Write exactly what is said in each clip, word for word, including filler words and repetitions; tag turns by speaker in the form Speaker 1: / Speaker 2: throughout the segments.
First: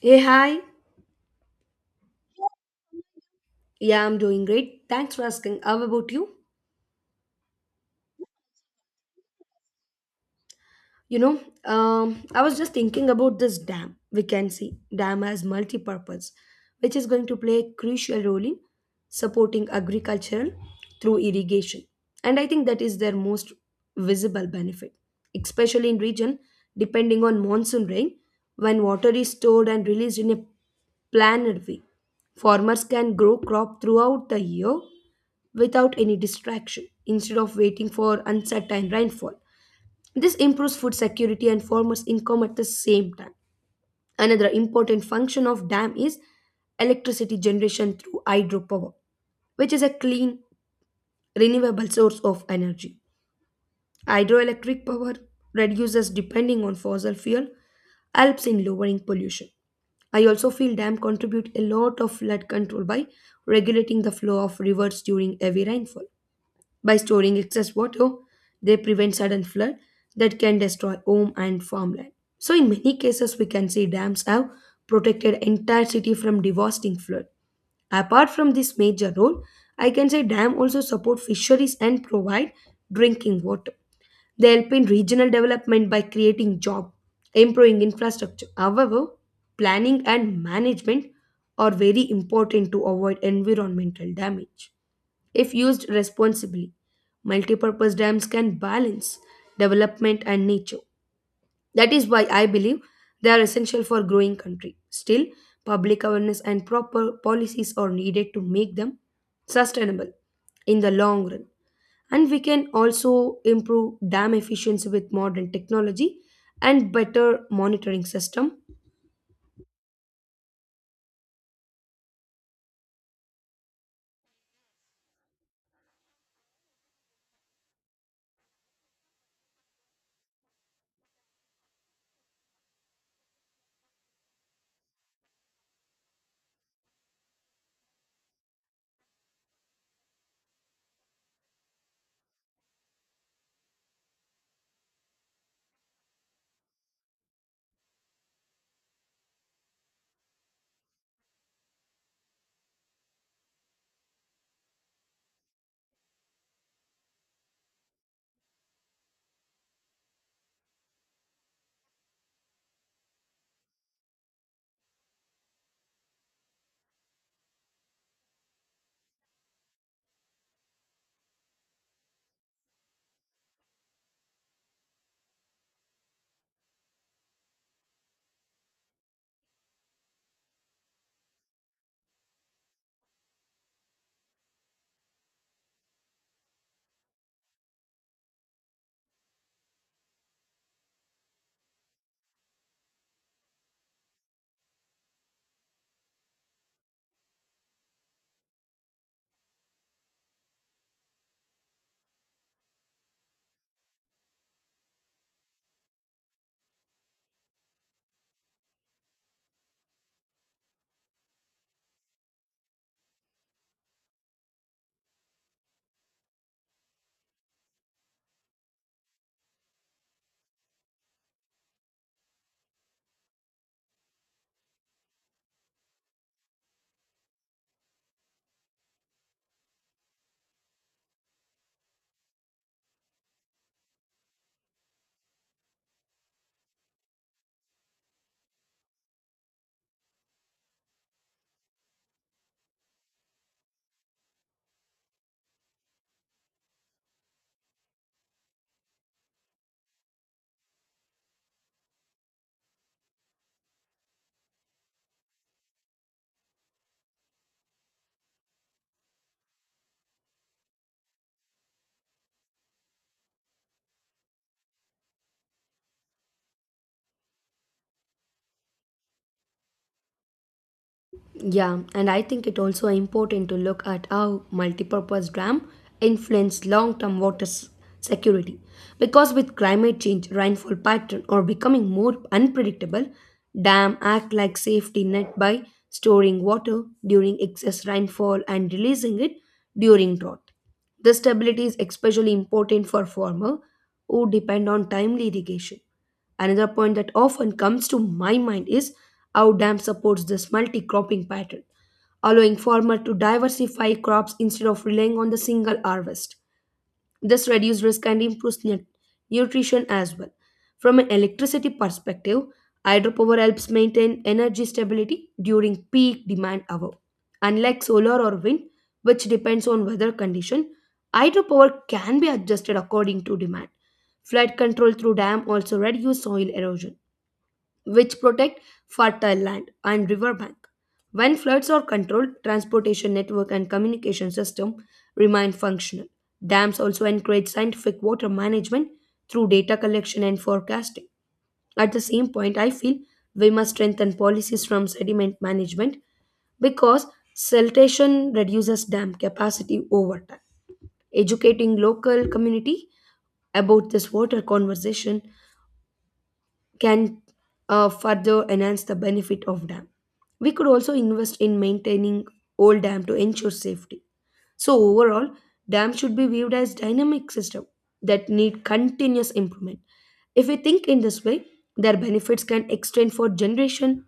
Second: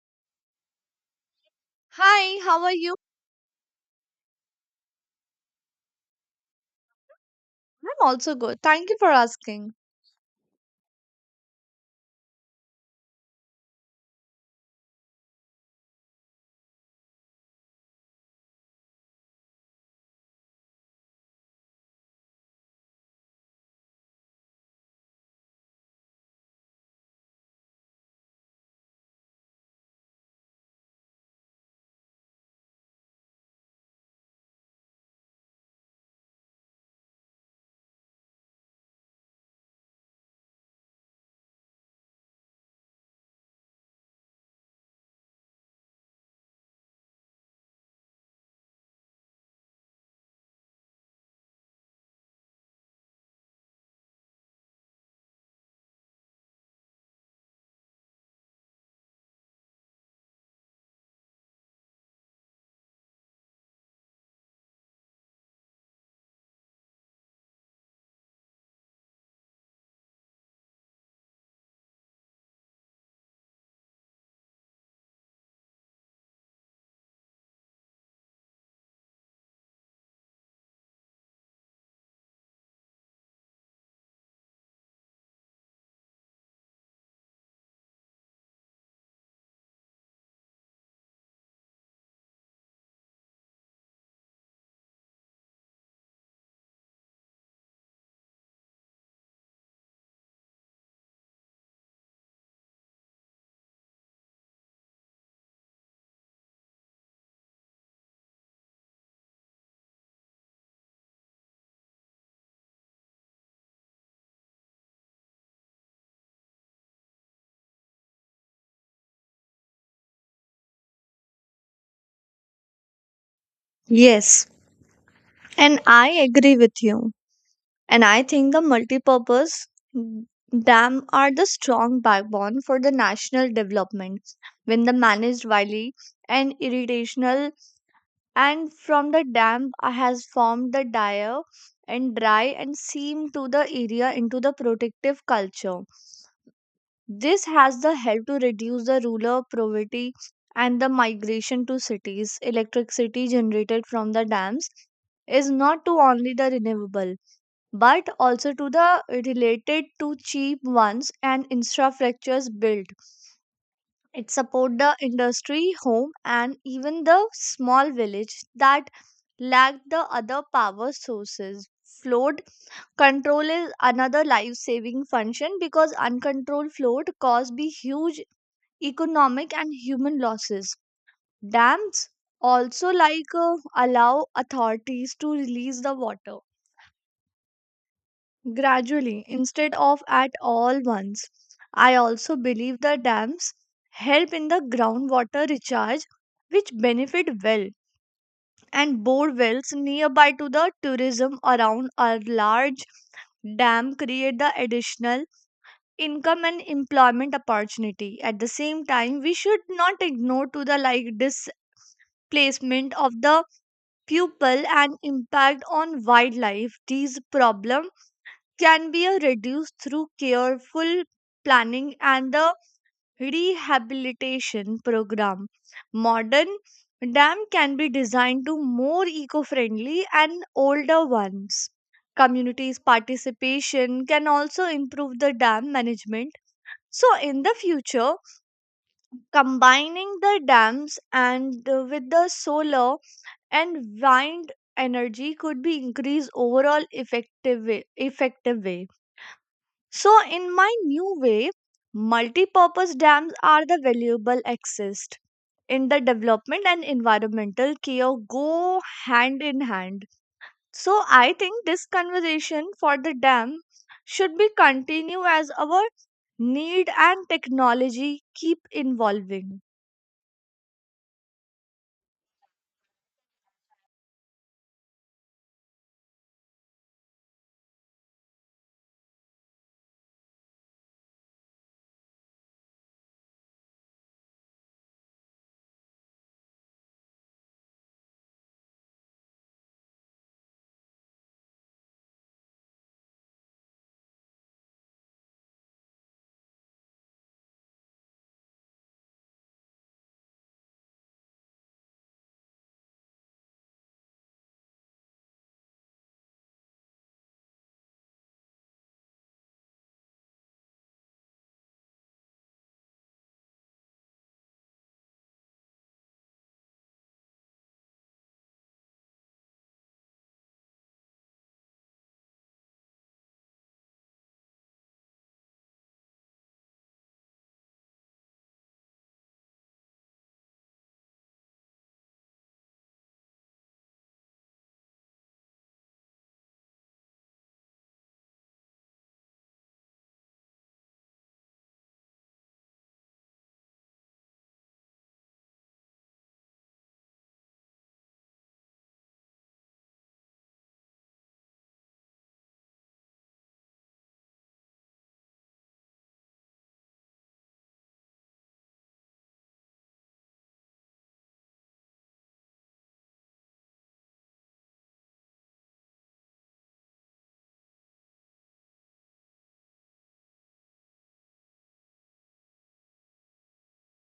Speaker 1: Hey, hi.
Speaker 2: Hi, how are you?
Speaker 1: Yeah, I'm doing great. Thanks for asking. How about you?
Speaker 2: I'm also good. Thank you for asking.
Speaker 1: You know, um, I was just thinking about this dam. We can see dam as multi-purpose, which is going to play a crucial role in supporting agriculture through irrigation. And I think that is their most visible benefit, especially in region depending on monsoon rain, when water is stored and released in a planned way. Farmers can grow crop throughout the year without any distraction instead of waiting for uncertain rainfall this improves food security and farmers' income at the same time. Another important function of dam is electricity generation through hydropower, which is a clean, renewable source of energy. Hydroelectric power reduces depending on fossil fuel, helps in lowering pollution. I also feel dam contribute a lot of flood control by regulating the flow of rivers during heavy rainfall. By storing excess water, they prevent sudden flood that can destroy home and farmland. So in many cases we can see dams have protected entire city from devastating flood. Apart from this major role, I can say dam also support fisheries and provide drinking water. They help in regional development by creating job, improving infrastructure. However, planning and management are very important to avoid environmental damage if used responsibly. Multipurpose dams can balance development and nature. That is why I believe they are essential for growing country. Still, public awareness and proper policies are needed to make them sustainable in the long run. And we can also improve dam efficiency with modern technology and better monitoring system.
Speaker 2: Yes, and I agree with you. And I think the multipurpose mm, dam are the strong backbone for the national development when the managed wily and irrigational, and from the dam has formed the dire and dry and seam to the area into the protective culture. This has the help to reduce the rural poverty and the migration to cities. Electricity generated from the dams is not to only the renewable but also to the related to cheap ones and infrastructures built, it support the industry home and even the small village that lack the other power sources. Flood control is another life saving function because uncontrolled flood cause be huge economic and human losses. Dams also like uh, allow authorities to release the water gradually instead of at all once. I also believe the dams help in the groundwater recharge, which benefit well and bore wells nearby to the tourism around our large dam, create the additional income and employment opportunity. At the same time, we should not ignore to the like displacement of the people and impact on wildlife. These problem can be uh, reduced through careful planning and the rehabilitation program. Modern dam can be designed to more eco-friendly and older ones. Communities participation can also improve the dam management. So in the future, combining the dams and uh, with the solar and wind energy could be increased overall effective way, effective way. So, in my new way, multi-purpose dams are the valuable assist in the development and environmental care go hand in hand. So, I think this conversation for the dam should be continue as our need and technology keep evolving.
Speaker 1: Yeah, and I think it also important to look at how multipurpose dam influence long-term water s- security. Because with climate change, rainfall pattern are becoming more unpredictable, dam act like safety net by storing water during excess rainfall and releasing it during drought. This stability is especially important for farmers who depend on timely irrigation. Another point that often comes to my mind is how dam supports this multi-cropping pattern, allowing farmers to diversify crops instead of relying on the single harvest. This reduces risk and improves nu- nutrition as well. From an electricity perspective, hydropower helps maintain energy stability during peak demand hour. Unlike solar or wind, which depends on weather condition, hydropower can be adjusted according to demand. Flood control through dam also reduce soil erosion which protect fertile land and riverbank. When floods are controlled, transportation network and communication system remain functional. Dams also encourage scientific water management through data collection and forecasting. At the same point, I feel we must strengthen policies from sediment management because siltation reduces dam capacity over time. Educating local community about this water conversation can uh, further enhance the benefit of dam. We could also invest in maintaining old dam to ensure safety. So overall, dam should be viewed as dynamic system that need continuous improvement. If we think in this way, their benefits can extend for generation.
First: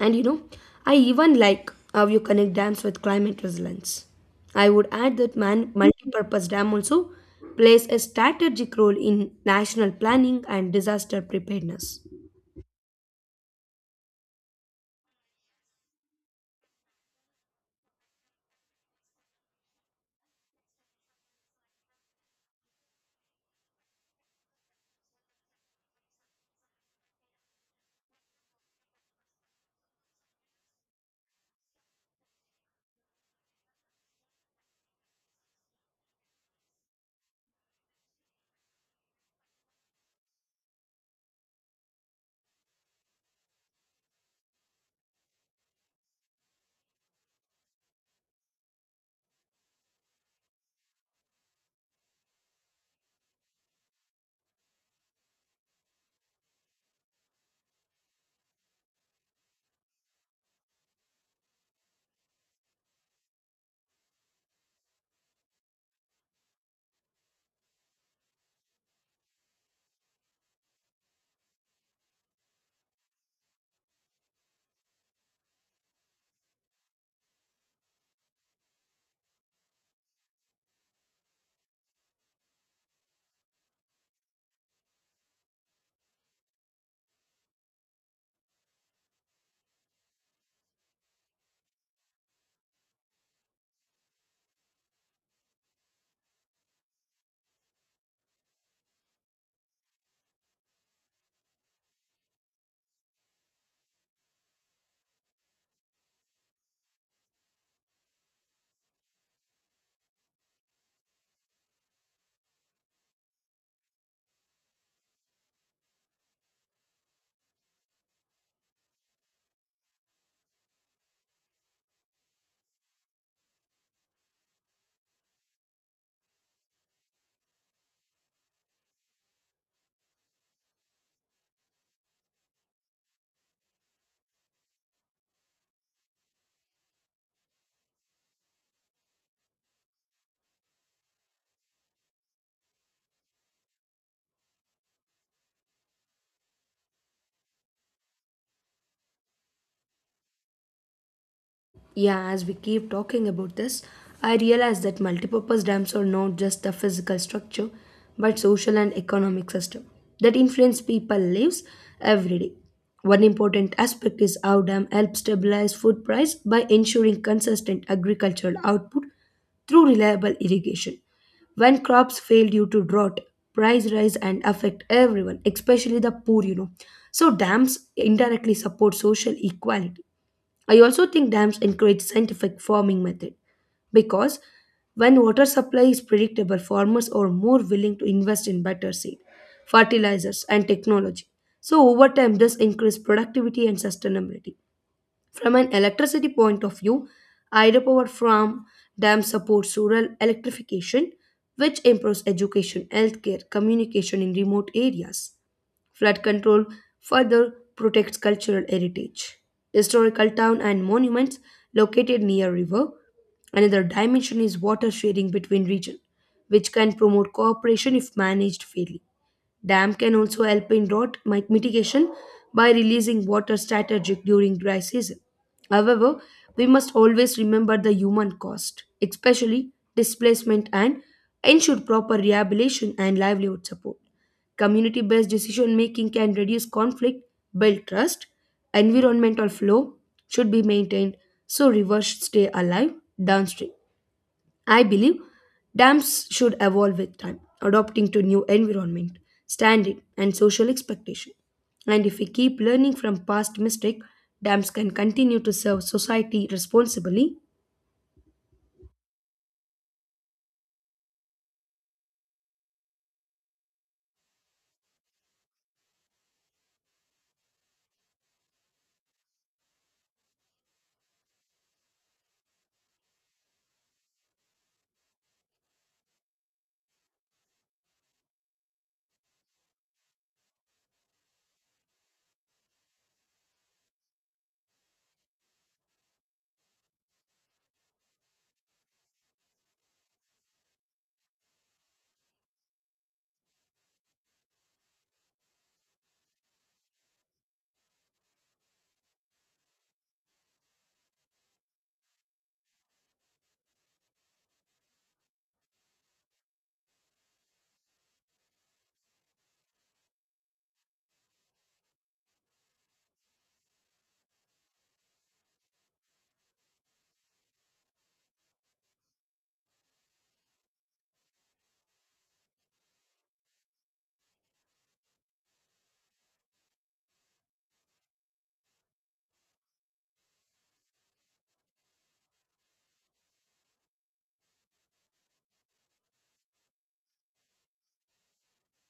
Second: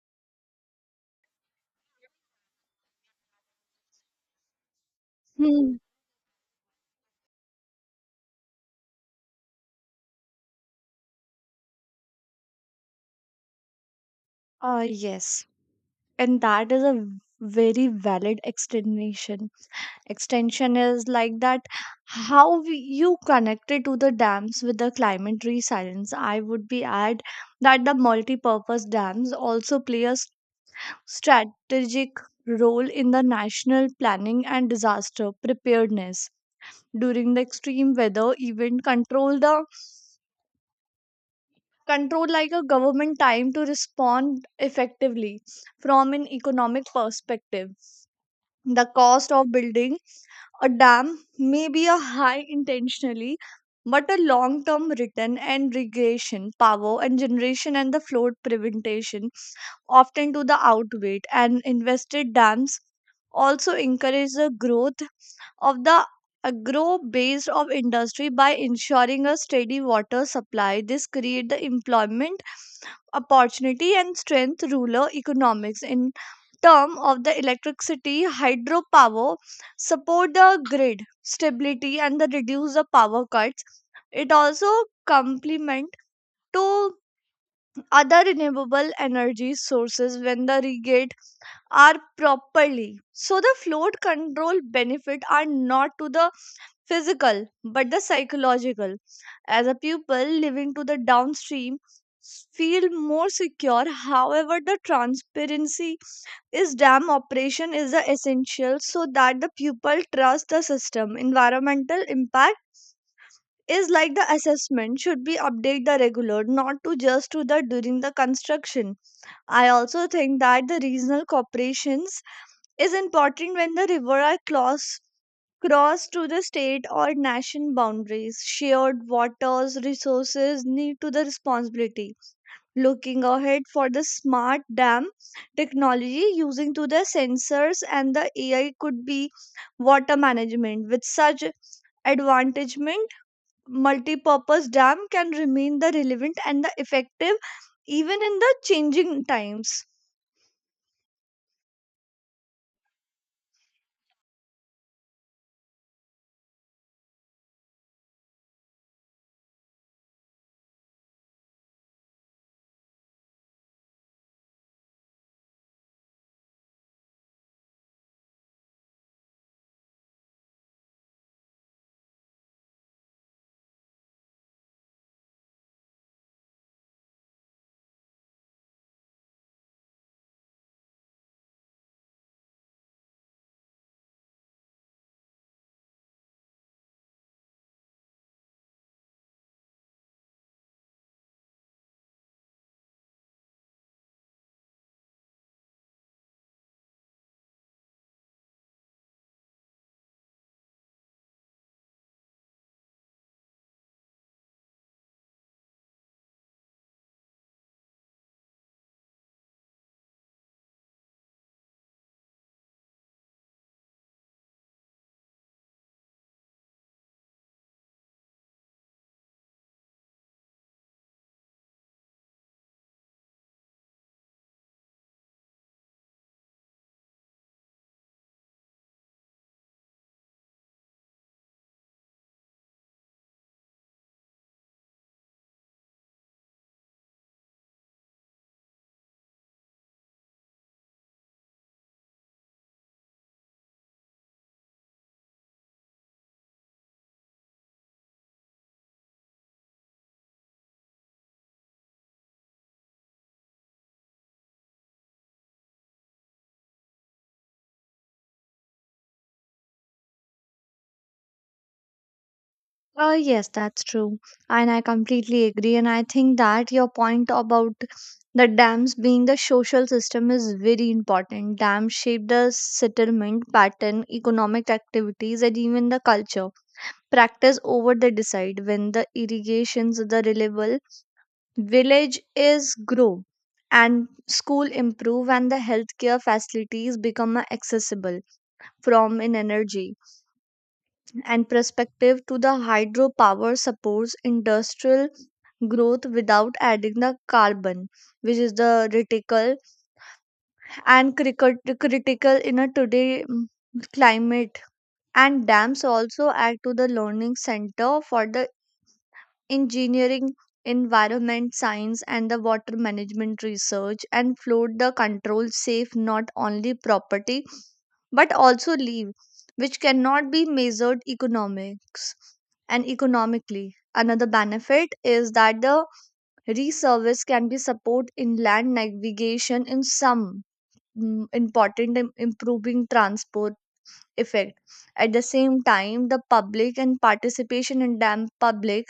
Speaker 1: And you know, I even like how you connect dams with climate resilience. I would add that man
Speaker 2: Hmm.
Speaker 1: multi-purpose dam also plays a strategic role in national planning and disaster preparedness.
Speaker 2: Uh, yes, and that is a very valid explanation. Extension is like that how we, you connected to the dams with the climate resilience. I would be add that the multi-purpose dams also play a s- strategic role in the national planning and disaster preparedness during the extreme weather event. Control the control like a government time to respond effectively. From an economic perspective, the cost of building a dam may be a high intentionally, but a long term return and regression power and generation and the flood prevention often to the outweight and invested. Dams also encourage the growth of the agro based of industry by ensuring a steady water supply. This create the employment opportunity and strength ruler economics. In term of the electricity, hydropower support the grid stability and the reduce the power cuts. It also complement to other renewable energy sources when the regate are properly. So the flood control benefit are not to the physical but the psychological. As a pupil living to the downstream, s- feel more secure. However, the transparency is dam operation is the essential so that the pupil trust the system. Environmental impact is like the assessment should be update the regular, not to just to the during the construction. I also think that the regional corporations is important when the river are cross, crossed to the state or nation boundaries. Shared waters resources need to the responsibility. Looking ahead for the smart dam technology using to the sensors and the A I could be water management. With such advantagement, multi-purpose dam can remain the relevant and the effective even in the changing times.
Speaker 1: Yeah, as we keep talking about this, I realize that multipurpose dams are not just a physical structure, but social and economic system that influence people lives every day. One important aspect is how dam help stabilize food price by ensuring consistent agricultural output through reliable irrigation. When crops fail due to drought, price rise and affect everyone, especially the poor, you know. So dams indirectly support social equality. I also think dams encourage scientific farming method because when water supply is predictable, farmers are more willing to invest in better seed, fertilizers, and technology. So over time, this increases productivity and sustainability. From an electricity point of view, hydropower farm dam supports rural electrification, which improves education, healthcare, communication in remote areas. Flood control further protects cultural heritage. Historical town and monuments located near river. Another dimension is water sharing between region, which can promote cooperation if managed fairly. Dam can also help in drought mi- mitigation by releasing water strategic during dry season. However, we must always remember the human cost, especially displacement and ensure proper rehabilitation and livelihood support. Community based decision making can reduce conflict, build trust, environmental flow should be maintained so rivers stay alive downstream. I believe dams should evolve with time, adapting to new environment, standard and social expectation. And if we keep learning from past mistake, dams can continue to serve society responsibly.
Speaker 2: Uh, yes, that's true. And I completely agree. And I think that your point about the dams being the social system is very important. Dams shape the settlement pattern, economic activities, and even the culture. Practice over the decide when the irrigations the reliable, village is grow and school improve and the healthcare facilities become uh, accessible. From an energy and perspective to the hydropower supports industrial growth without adding the carbon, which is the critical and cricut critical in a today mm, climate. And dams also add to the learning center for the engineering, environment science, and the water management research, and flood the control safe not only property but also leave, which cannot be measured economics and economically. Another benefit is that the Reservice can be support inland navigation in some mm, important in improving transport effect. At the same time, the public and participation in dam public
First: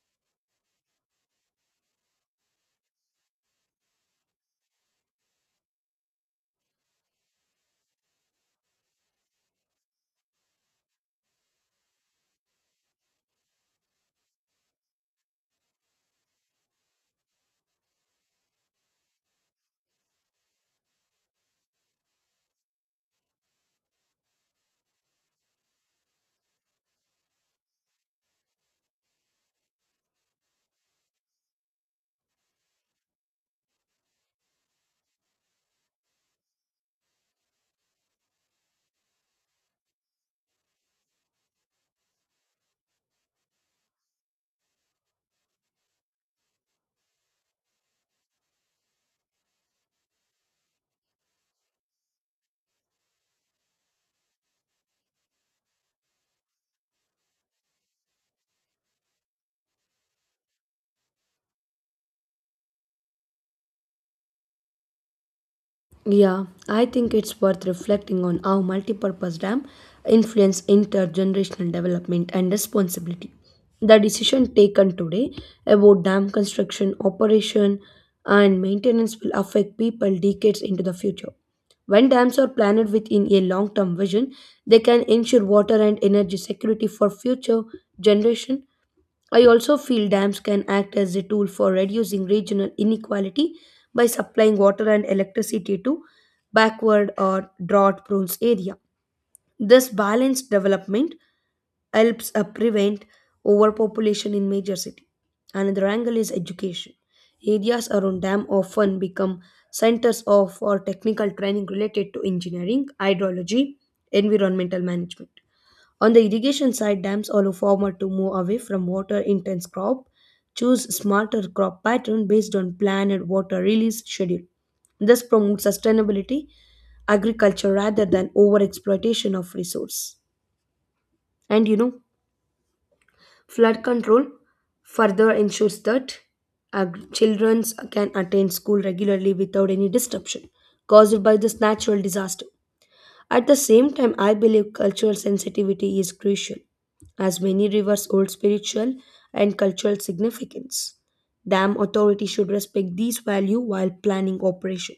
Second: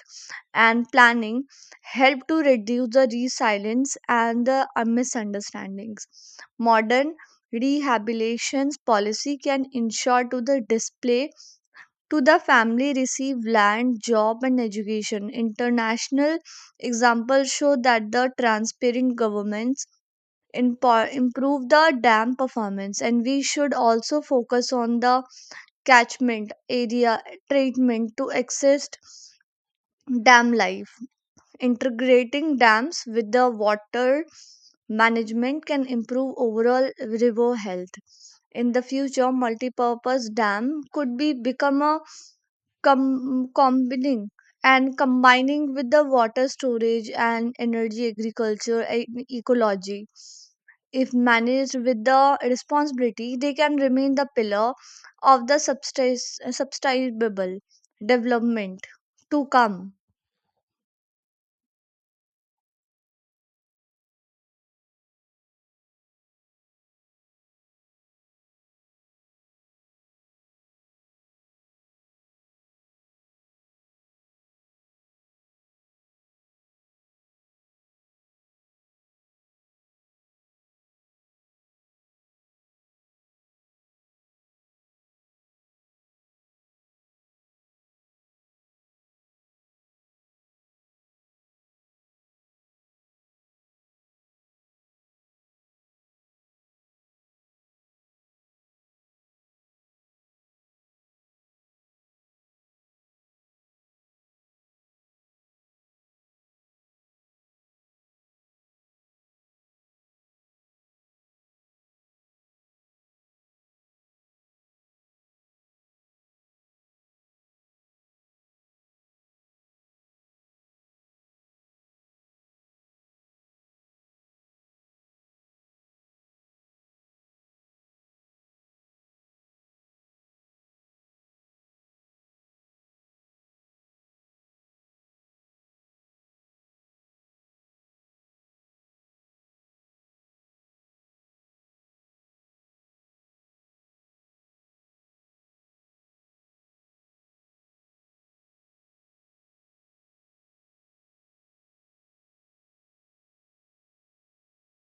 Speaker 2: and planning help to reduce the resilience and the uh, misunderstandings. Modern rehabilitation policy can ensure to the display to the family receive land, job, and education. International examples show that the transparent governments impo- improve the dam performance, and we should also focus on the catchment area treatment to access dam life. Integrating dams with the water management can improve overall river health. In the future, multipurpose dam could be become a com- combining and combining with the water storage and energy agriculture and ecology. If managed with the responsibility, they can remain the pillar of the subsist- sustainable development to come.
Speaker 1: Yeah, I think it's worth reflecting on how multipurpose dam influence intergenerational development and responsibility. The decision taken today about dam construction, operation, and maintenance will affect people decades into the future. When dams are planned within a long-term vision, they can ensure water and energy security for future generation. I also feel dams can act as a tool for reducing regional inequality by supplying water and electricity to backward or drought prone area. This balanced development helps uh, prevent overpopulation in major city. Another angle is education. Areas around dam often become centers of or technical training related to engineering, hydrology, environmental management. On the irrigation side, dams allow farmer to move away from water intense crop, choose smarter crop pattern based on plan and water release schedule. This promotes sustainability agriculture rather than over exploitation of resource. And you know, flood control further ensures that ag- children can attend school regularly without any disruption caused by this natural disaster. At the same time, I believe cultural sensitivity is crucial, as many rivers hold spiritual and cultural significance. Dam authorities should respect these values while planning operation.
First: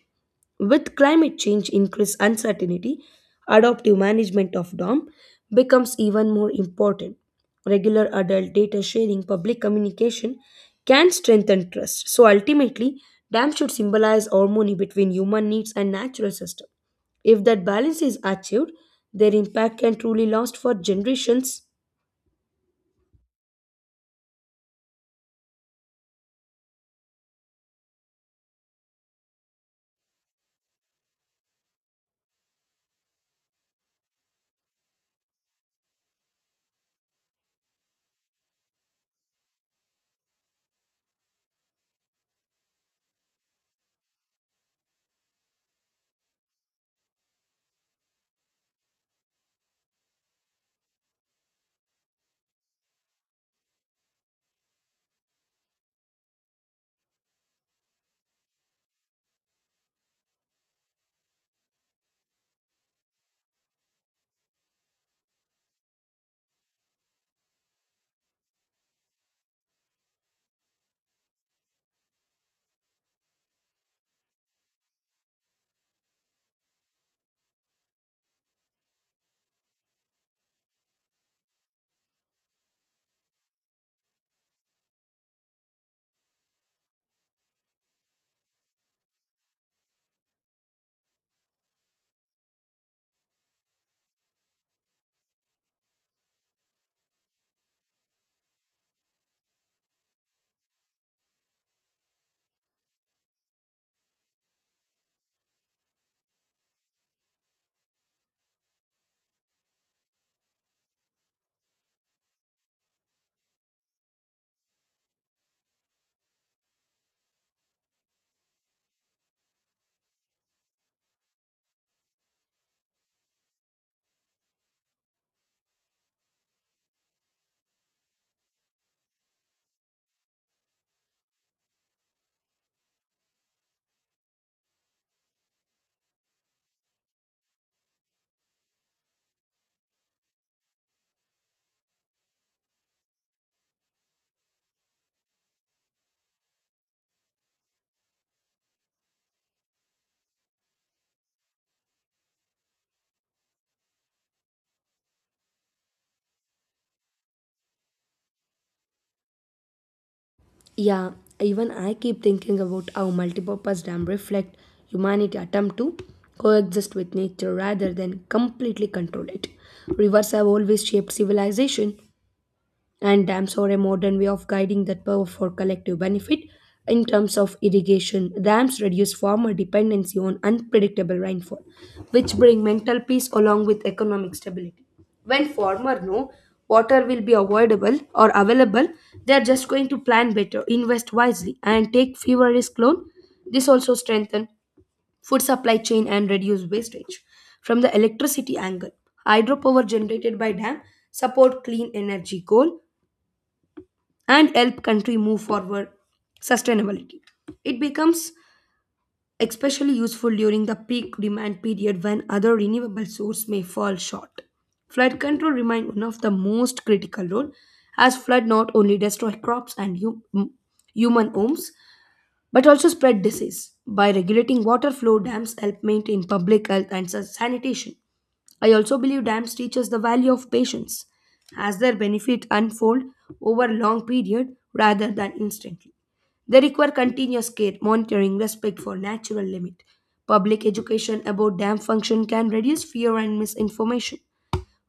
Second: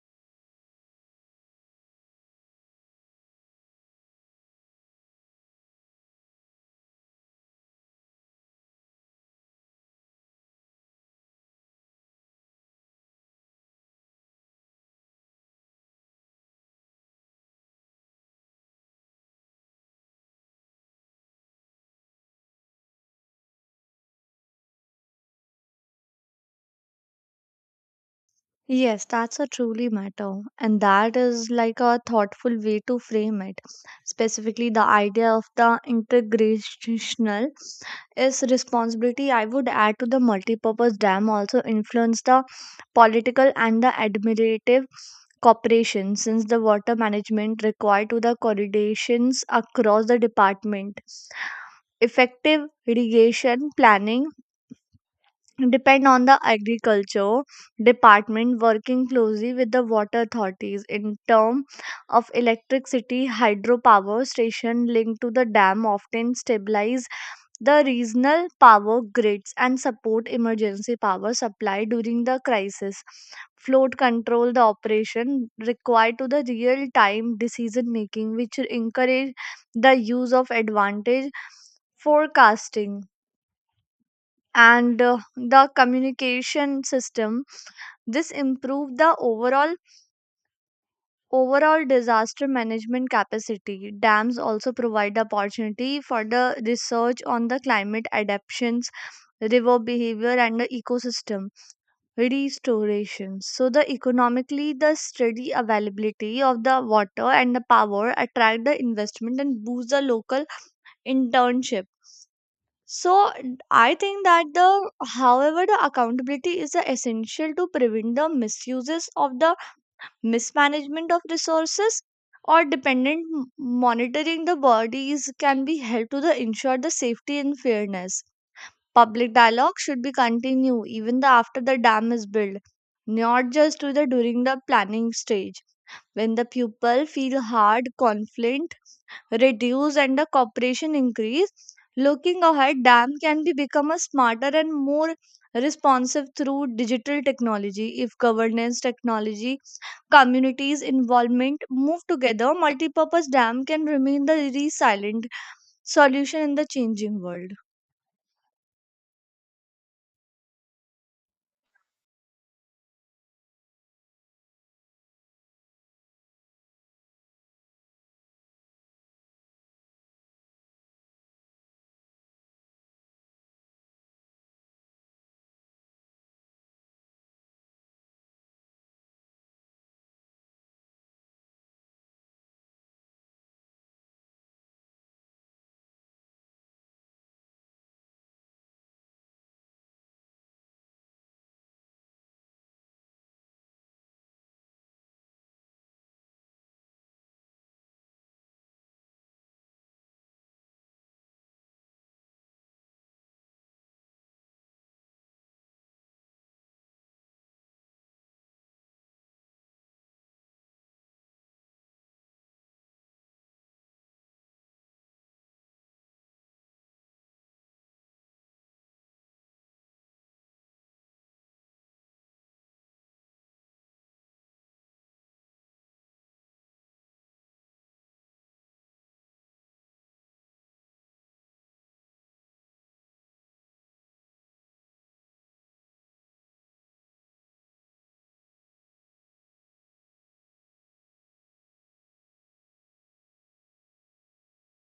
Speaker 1: With climate change increased uncertainty, adaptive management of dam becomes even more important. Regular adult data sharing, public communication can strengthen trust. So ultimately, dam should symbolize harmony between human needs and natural system. If that balance is achieved, their impact can truly last for generations.
Speaker 2: Yes, that's a truly matter. And that is like a thoughtful way to frame it. Specifically, the idea of the integrational is responsibility. I would add to the multipurpose dam also influence the political and the administrative cooperation since the water management required to the coordinations across the department. Effective irrigation planning depend on the agriculture department working closely with the water authorities. In term of electricity, hydropower station linked to the dam often stabilize the regional power grids and support emergency power supply during the crisis. Flood control the operation required to the real time decision making, which encourage the use of advantage forecasting and uh, the communication system. This improved the overall overall disaster management capacity. Dams also provide the opportunity for the research on the climate adaptations, river behavior, and the ecosystem restoration. So the economically the steady availability of the water and the power attract the investment and boost the local internship. So n- I think that the however the accountability is the essential to prevent the misuses of the mismanagement of resources, or dependent m- monitoring the bodies can be held to the ensure the safety and fairness. Public dialogue should be continued even the after the dam is built, not just to the during the planning stage. When the pupil feel hard, conflict reduce and the cooperation increase. Looking ahead, dam can be become a smarter and more responsive through digital technology. If governance, technology, communities involvement move together, multipurpose dam can remain the resilient solution in the changing world.
Speaker 1: Yeah, even I keep thinking about how multipurpose dams reflect humanity attempt to coexist with nature rather than completely control it. Rivers have always shaped civilization, and dams are a modern way of guiding that power for collective benefit. In terms of irrigation, dams reduce farmer dependency on unpredictable rainfall, which bring mental peace along with economic stability. When farmers know water will be avoidable or available, they are just going to plan better, invest wisely, and take fewer risk loan. This also strengthen food supply chain and reduce wastage. From the electricity angle, hydropower generated by dam support clean energy goal and help country move forward sustainability. It becomes especially useful during the peak demand period when other renewable sources may fall short. Flood control remains one of the most critical role as flood not only destroy crops and hu- m- human homes but also spread disease. By regulating water flow dams help maintain public health and sa- sanitation. I also believe dams teach us the value of patience as their benefit unfold over long period rather than instantly. They require continuous care, monitoring, respect for natural limit. Public education about dam function can reduce fear and misinformation.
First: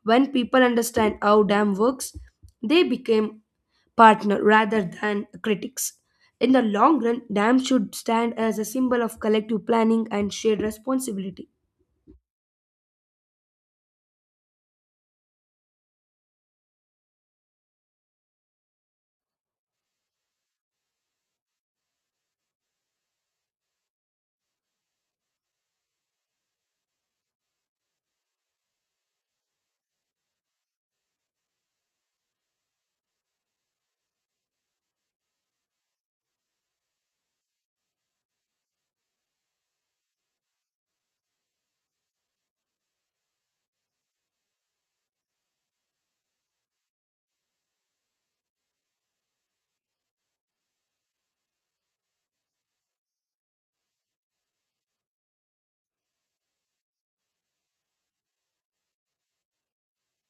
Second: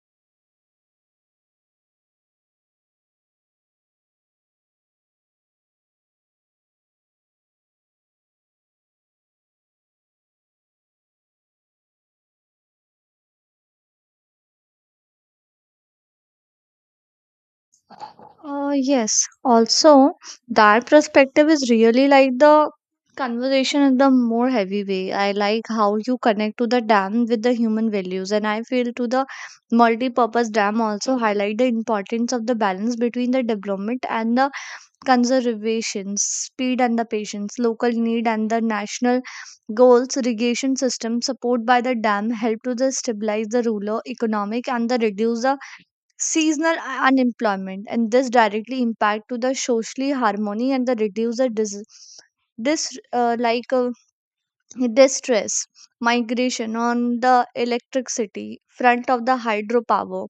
Speaker 1: When people understand how dam works, they become partner rather than critics. In the long run, dams should stand as a symbol of collective planning and shared responsibility.
Speaker 2: Uh, yes. Also, that perspective is really like the conversation in the more heavy way. I like how you connect to the dam with the human values, and I feel to the multi-purpose dam also highlight the importance of the balance between the development and the conservation, speed and the patience, local need and the national goals. Irrigation system support by the dam help to the stabilize the rural economic and the reduce the seasonal u- unemployment, and this directly impact to the socially harmony and the reduce the dis- dis- uh, like uh, distress migration. On the electricity front of the hydropower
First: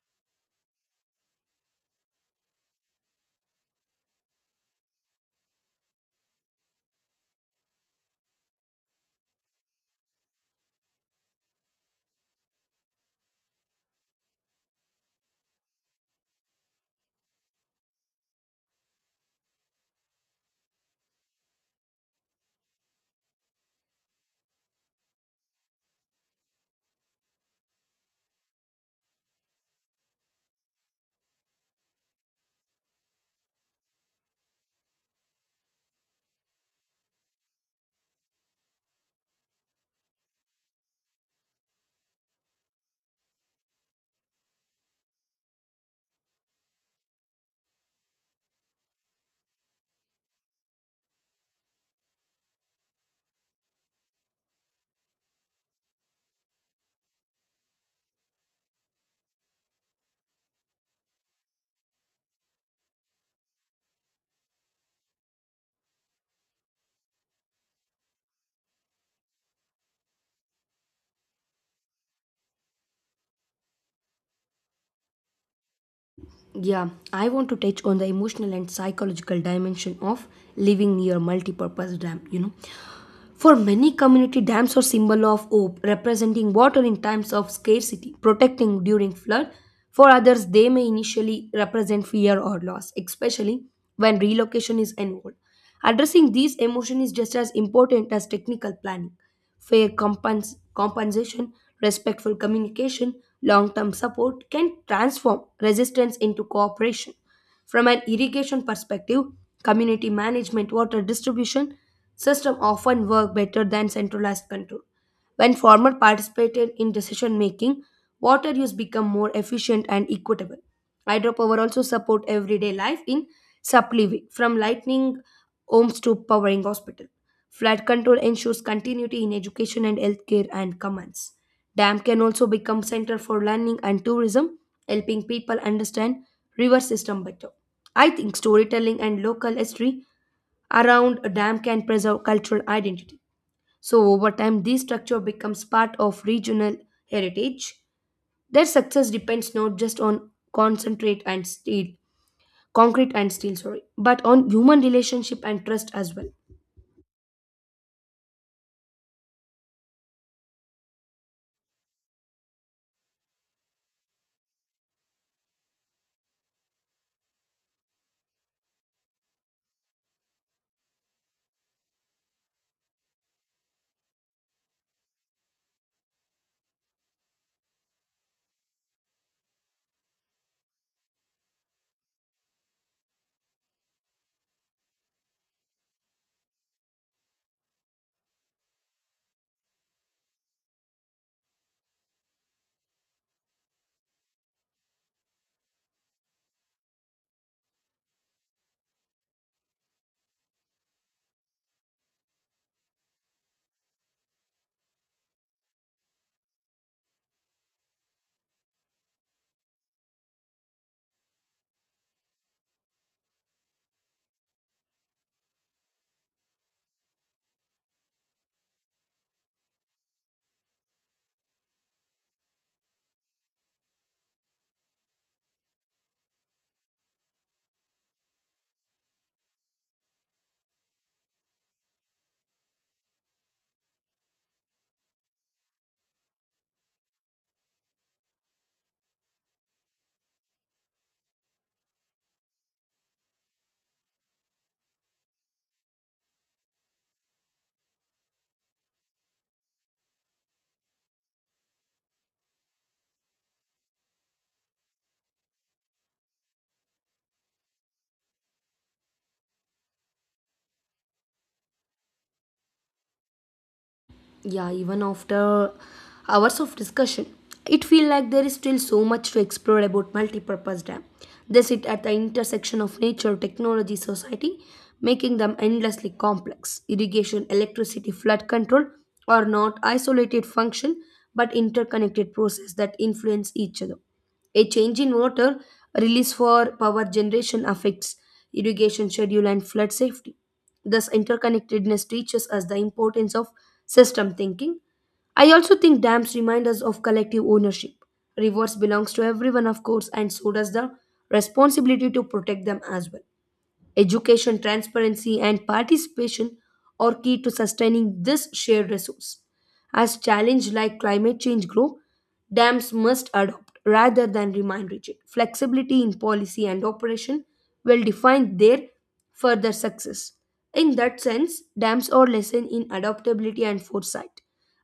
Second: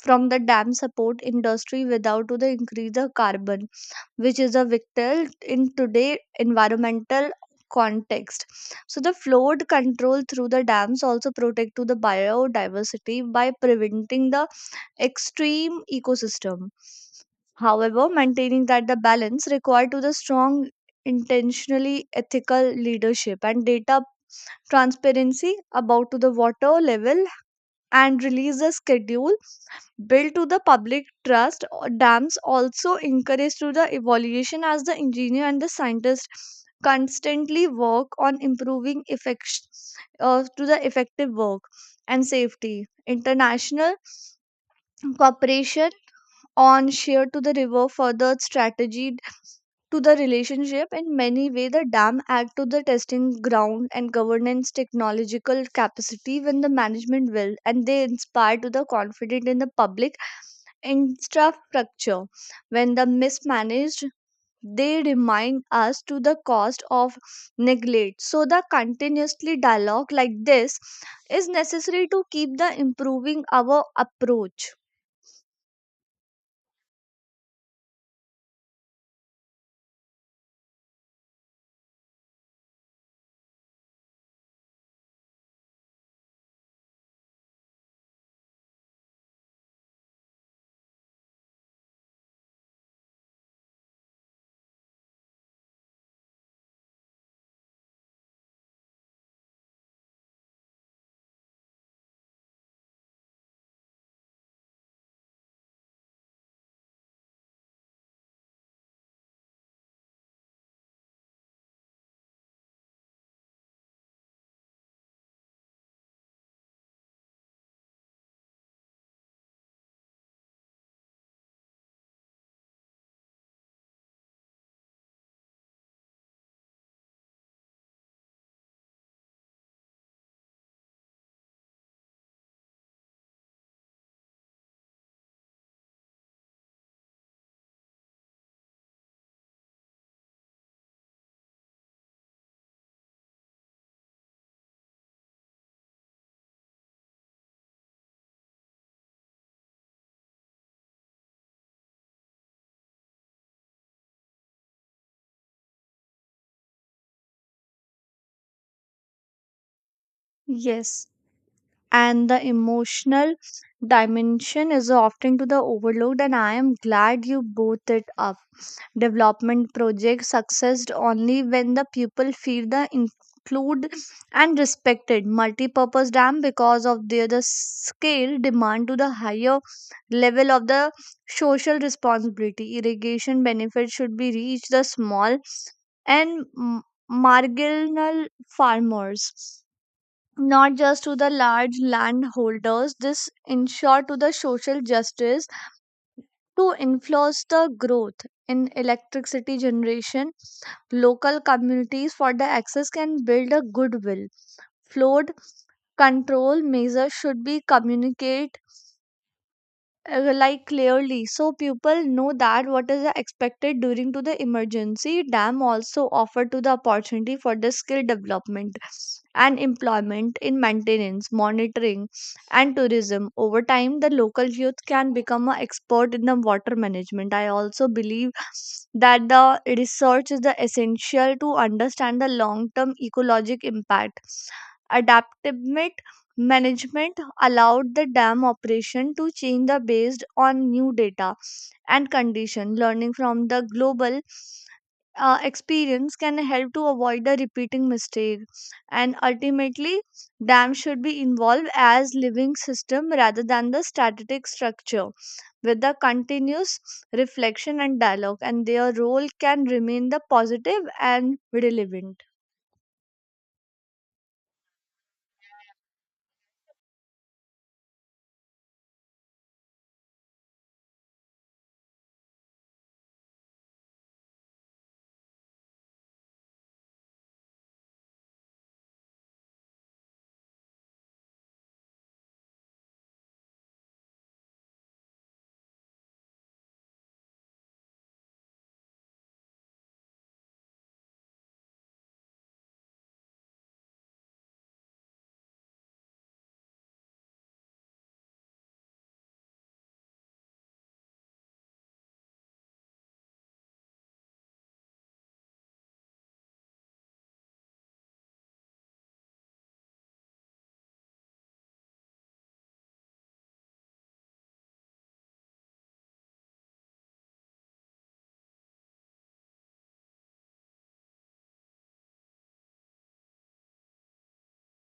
Speaker 2: from the dam support industry without to the increase the carbon, which is a vital in today environmental context. So the flood control through the dams also protect to the biodiversity by preventing the extreme ecosystem. However, maintaining that the balance required to the strong, intentionally ethical leadership and data transparency about to the water level and release the schedule built to the public trust, or dams also encourage to the evaluation as the engineer and the scientist constantly work on improving effect, uh, to the effective work and safety. International cooperation on sheer to the river further strategied to the relationship in many way. The dam act to the testing ground and governance technological capacity when the management will, and they inspire to the confident in the public infrastructure. When the mismanaged, they remind us to the cost of neglect. So the continuously dialogue like this is necessary to keep the improving our approach.
Speaker 1: Yeah, I want to touch on the emotional and psychological dimension of living near multi-purpose dam, you know. For many community dams are symbol of hope, representing water in times of scarcity, protecting during flood. For others, they may initially represent fear or loss, especially when relocation is involved. Addressing these emotions is just as important as technical planning. Fair compens- compensation, respectful communication, long-term support can transform resistance into cooperation. From an irrigation perspective, community management water distribution system often work better than centralized control. When farmers participated in decision making, water use become more efficient and equitable. Hydropower also support everyday life in supply from lightning homes to powering hospital. Flood control ensures continuity in education and healthcare and commands. Dam can also become center for learning and tourism, helping people understand river system better. I think storytelling and local history around a dam can preserve cultural identity. So over time, this structure becomes part of regional heritage. Their success depends not just on concentrate and steel, concrete and steel, sorry, but on human relationship and trust as well.
Speaker 2: Yes, and the emotional dimension is often to the overlooked, and I am glad you brought it up. Development projects success only when the people feel the include and respected. Multi-purpose dam, because of their the scale, demand to the higher level of the social responsibility. Irrigation benefits should be reached the small and m- marginal farmers, not just to the large landholders. This ensure to the social justice to influence the growth in electricity generation. Local communities for the access can build a goodwill. Flood control measures should be communicated uh, like clearly so people know that what is expected during to the emergency. Dam also offer to the opportunity for the skill development and employment in maintenance monitoring and tourism. Over time, the local youth can become an expert in the water management. I also believe that the research is the essential to understand the long term ecologic impact. Adaptive management allowed the dam operation to change the based on new data and condition. Learning from the global uh, experience can help to avoid the repeating mistake. And ultimately, dam should be involved as living system rather than the static structure. With the continuous reflection and dialogue, and their role can remain the positive and relevant.
Speaker 1: Yeah, even after hours of discussion it feels like there is still so much to explore about multipurpose purpose dam. They sit at the intersection of nature technology society, making them endlessly complex. Irrigation electricity flood control are not isolated function but interconnected process that influence each other. A change in water release for power generation affects irrigation schedule and flood safety. This interconnectedness teaches us the importance of system thinking. I also think dams remind us of collective ownership. Rivers belongs to everyone, of course, and so does the responsibility to protect them as well. Education, transparency, and participation are key to sustaining this shared resource. As challenges like climate change grow, dams must adopt rather than remain rigid. Flexibility in policy and operation will define their further success. In that sense, dams are lesson in adaptability and foresight.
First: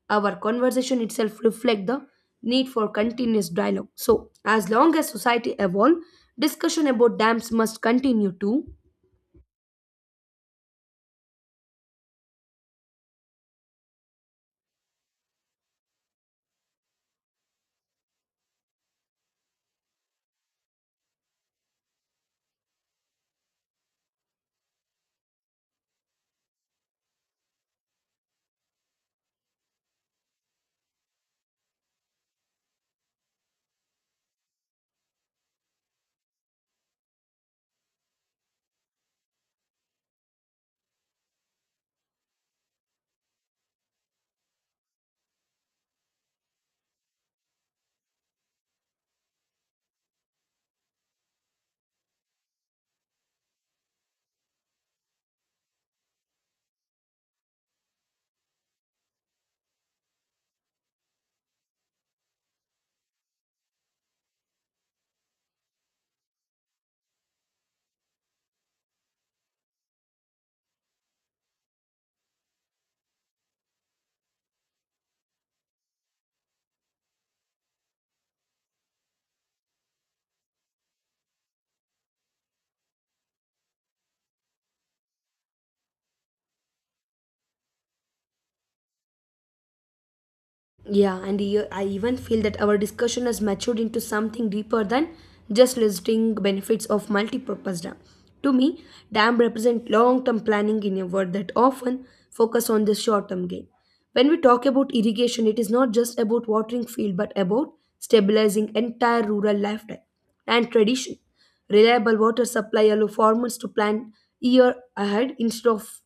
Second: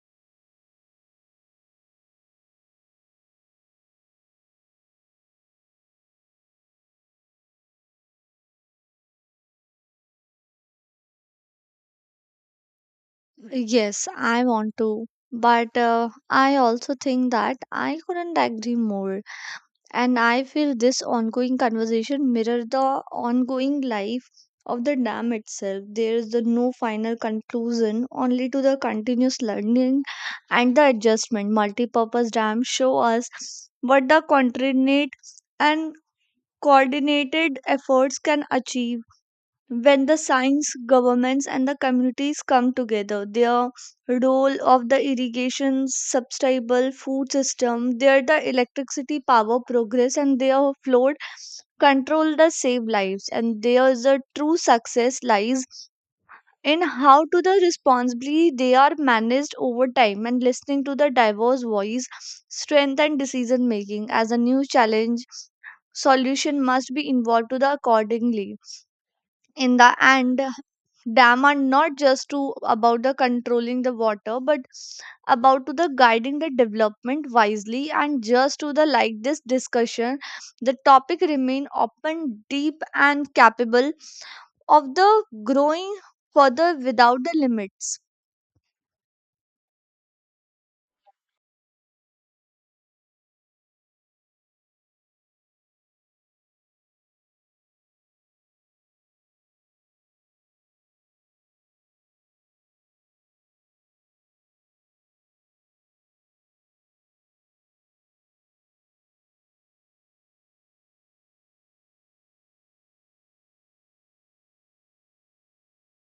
Speaker 1: Our conversation itself reflects the need for continuous dialogue. So, as long as society evolves, discussion about dams must continue too.
Speaker 2: Yes, I want to. But uh, I also think that I couldn't agree more. And I feel this ongoing conversation mirror the ongoing life of the dam itself. There is the no final conclusion, only to the continuous learning and the adjustment. Multi-purpose dams show us what the coordinate and coordinated efforts can achieve when the science governments and the communities come together. Their role of the irrigation sustainable food system, their the electricity power progress, and their flood control the save lives. And there is a true success lies in how to the responsibly they are managed over time, and listening to the diverse voice strength and decision making. As a new challenge, solution must be involved to the accordingly. In the end, dam are not just to about the controlling the water, but about to the guiding the development wisely. And just to the like this discussion, the topic remain open, deep, and capable of the growing further without the limits.
Speaker 1: Yeah, and e- I even feel that our discussion has matured into something deeper than just listing benefits of multipurpose dam. To me, dam represent long-term planning in a world that often focus on the short-term gain. When we talk about irrigation, it is not just about watering field but about stabilizing entire rural lifestyle and tradition. Reliable water supply allow farmers to plan year ahead instead of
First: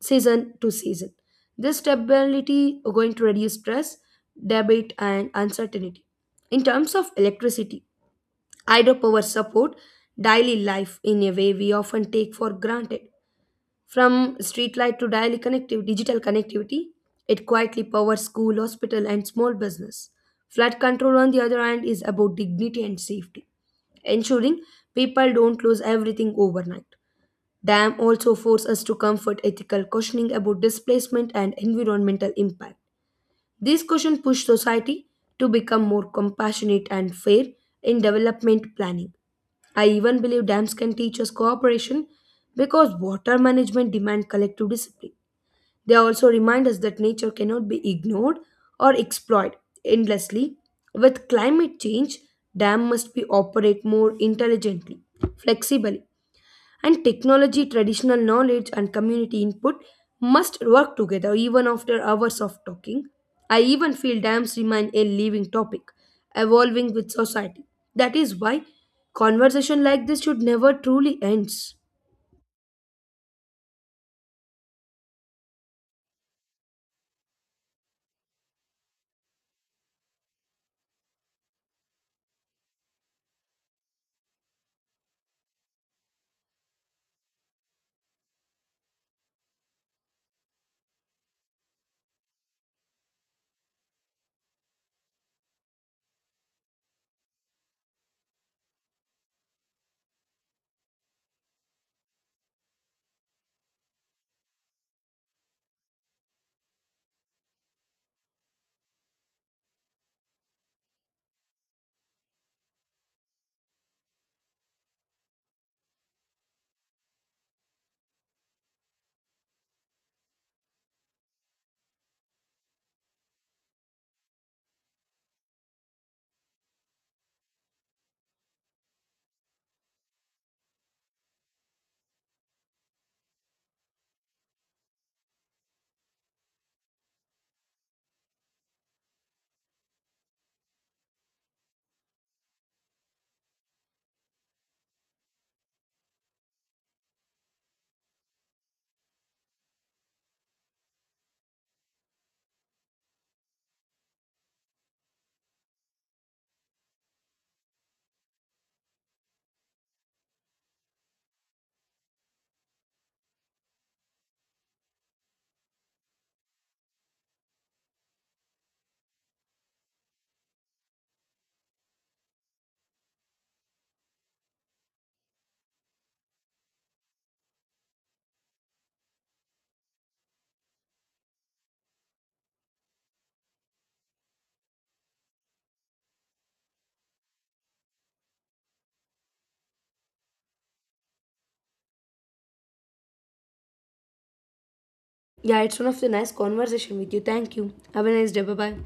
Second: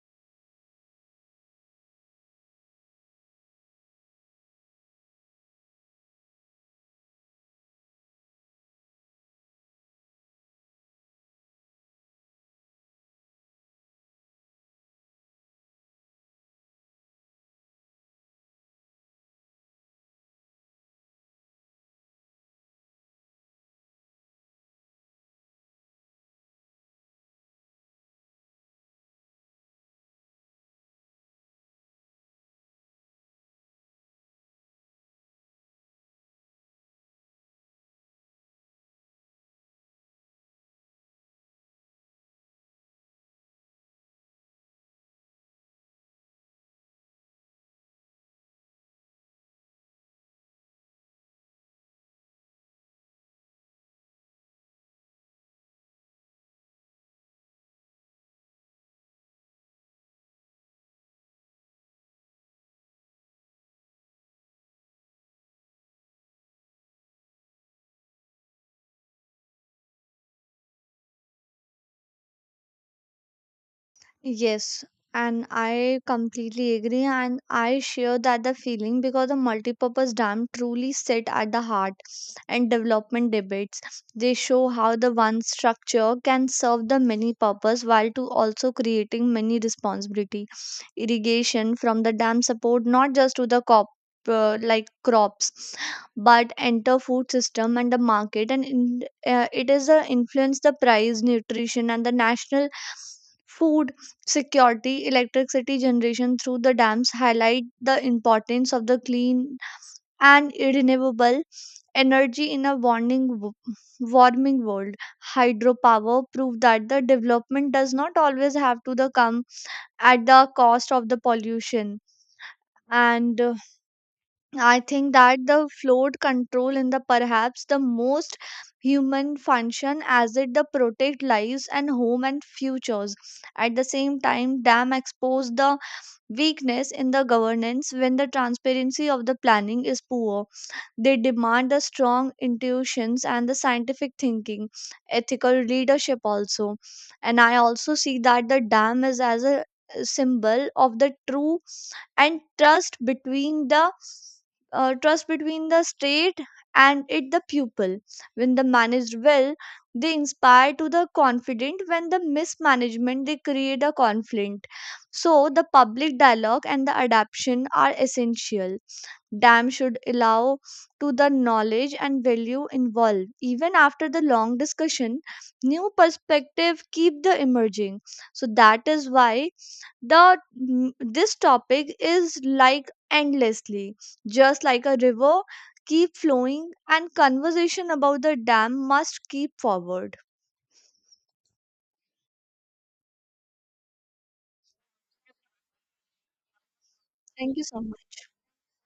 Speaker 1: season to season. This stability is going to reduce stress, debate, and uncertainty. In terms of electricity, hydropower support daily life in a way we often take for granted. From streetlight to daily connectiv- digital connectivity, it quietly powers school, hospital, and small business. Flood control, on the other hand, is about dignity and safety, ensuring people don't lose everything overnight. Dam also force us to comfort ethical questioning about displacement and environmental impact. These questions push society to become more compassionate and fair in development planning. I even believe dams can teach us cooperation because water management demands collective discipline. They also remind us that nature cannot be ignored or exploited endlessly. With climate change, dam must be operate more intelligently, flexibly and technology, traditional knowledge, and community input must work together. Even after hours of talking, I even feel dams remain a living topic, evolving with society. That is why conversation like this should never truly ends.
Speaker 2: Yes, and I completely agree, and I share that the feeling because the multipurpose dam truly sit at the heart and development debates. They show how the one structure can serve the many purpose while to also creating many responsibility. Irrigation from the dam support not just to the cop uh, like crops, but enter food system and the market, and in, uh, it is the influence the price, nutrition, and the national food security. Electricity generation through the dams highlight the importance of the clean and renewable energy in a warning, w- warming world. Hydropower prove that the development does not always have to the come at the cost of the pollution. And uh, I think that the flood control in the perhaps the most human function as it the protect lives and home and futures. At the same time, dam expose the weakness in the governance. When the transparency of the planning is poor, they demand the strong intuitions and the scientific thinking, ethical leadership also. And I also see that the dam is as a symbol of the true and trust between the uh, trust between the state and it the pupil. When the managed well, they inspire to the confident. When the mismanagement, they create a conflict. So the public dialogue and the adaptation are essential. Dam should allow to the knowledge and value involved. Even after the long discussion, new perspective keep the emerging. So that is why the mm, this topic is like endlessly, just like a river keep flowing, and conversation about the dam must keep forward.
Speaker 1: Yeah, it's one of the nice conversation with you. Thank
Speaker 2: Thank you
Speaker 1: you.
Speaker 2: so
Speaker 1: Have a
Speaker 2: much.
Speaker 1: nice day. Bye bye.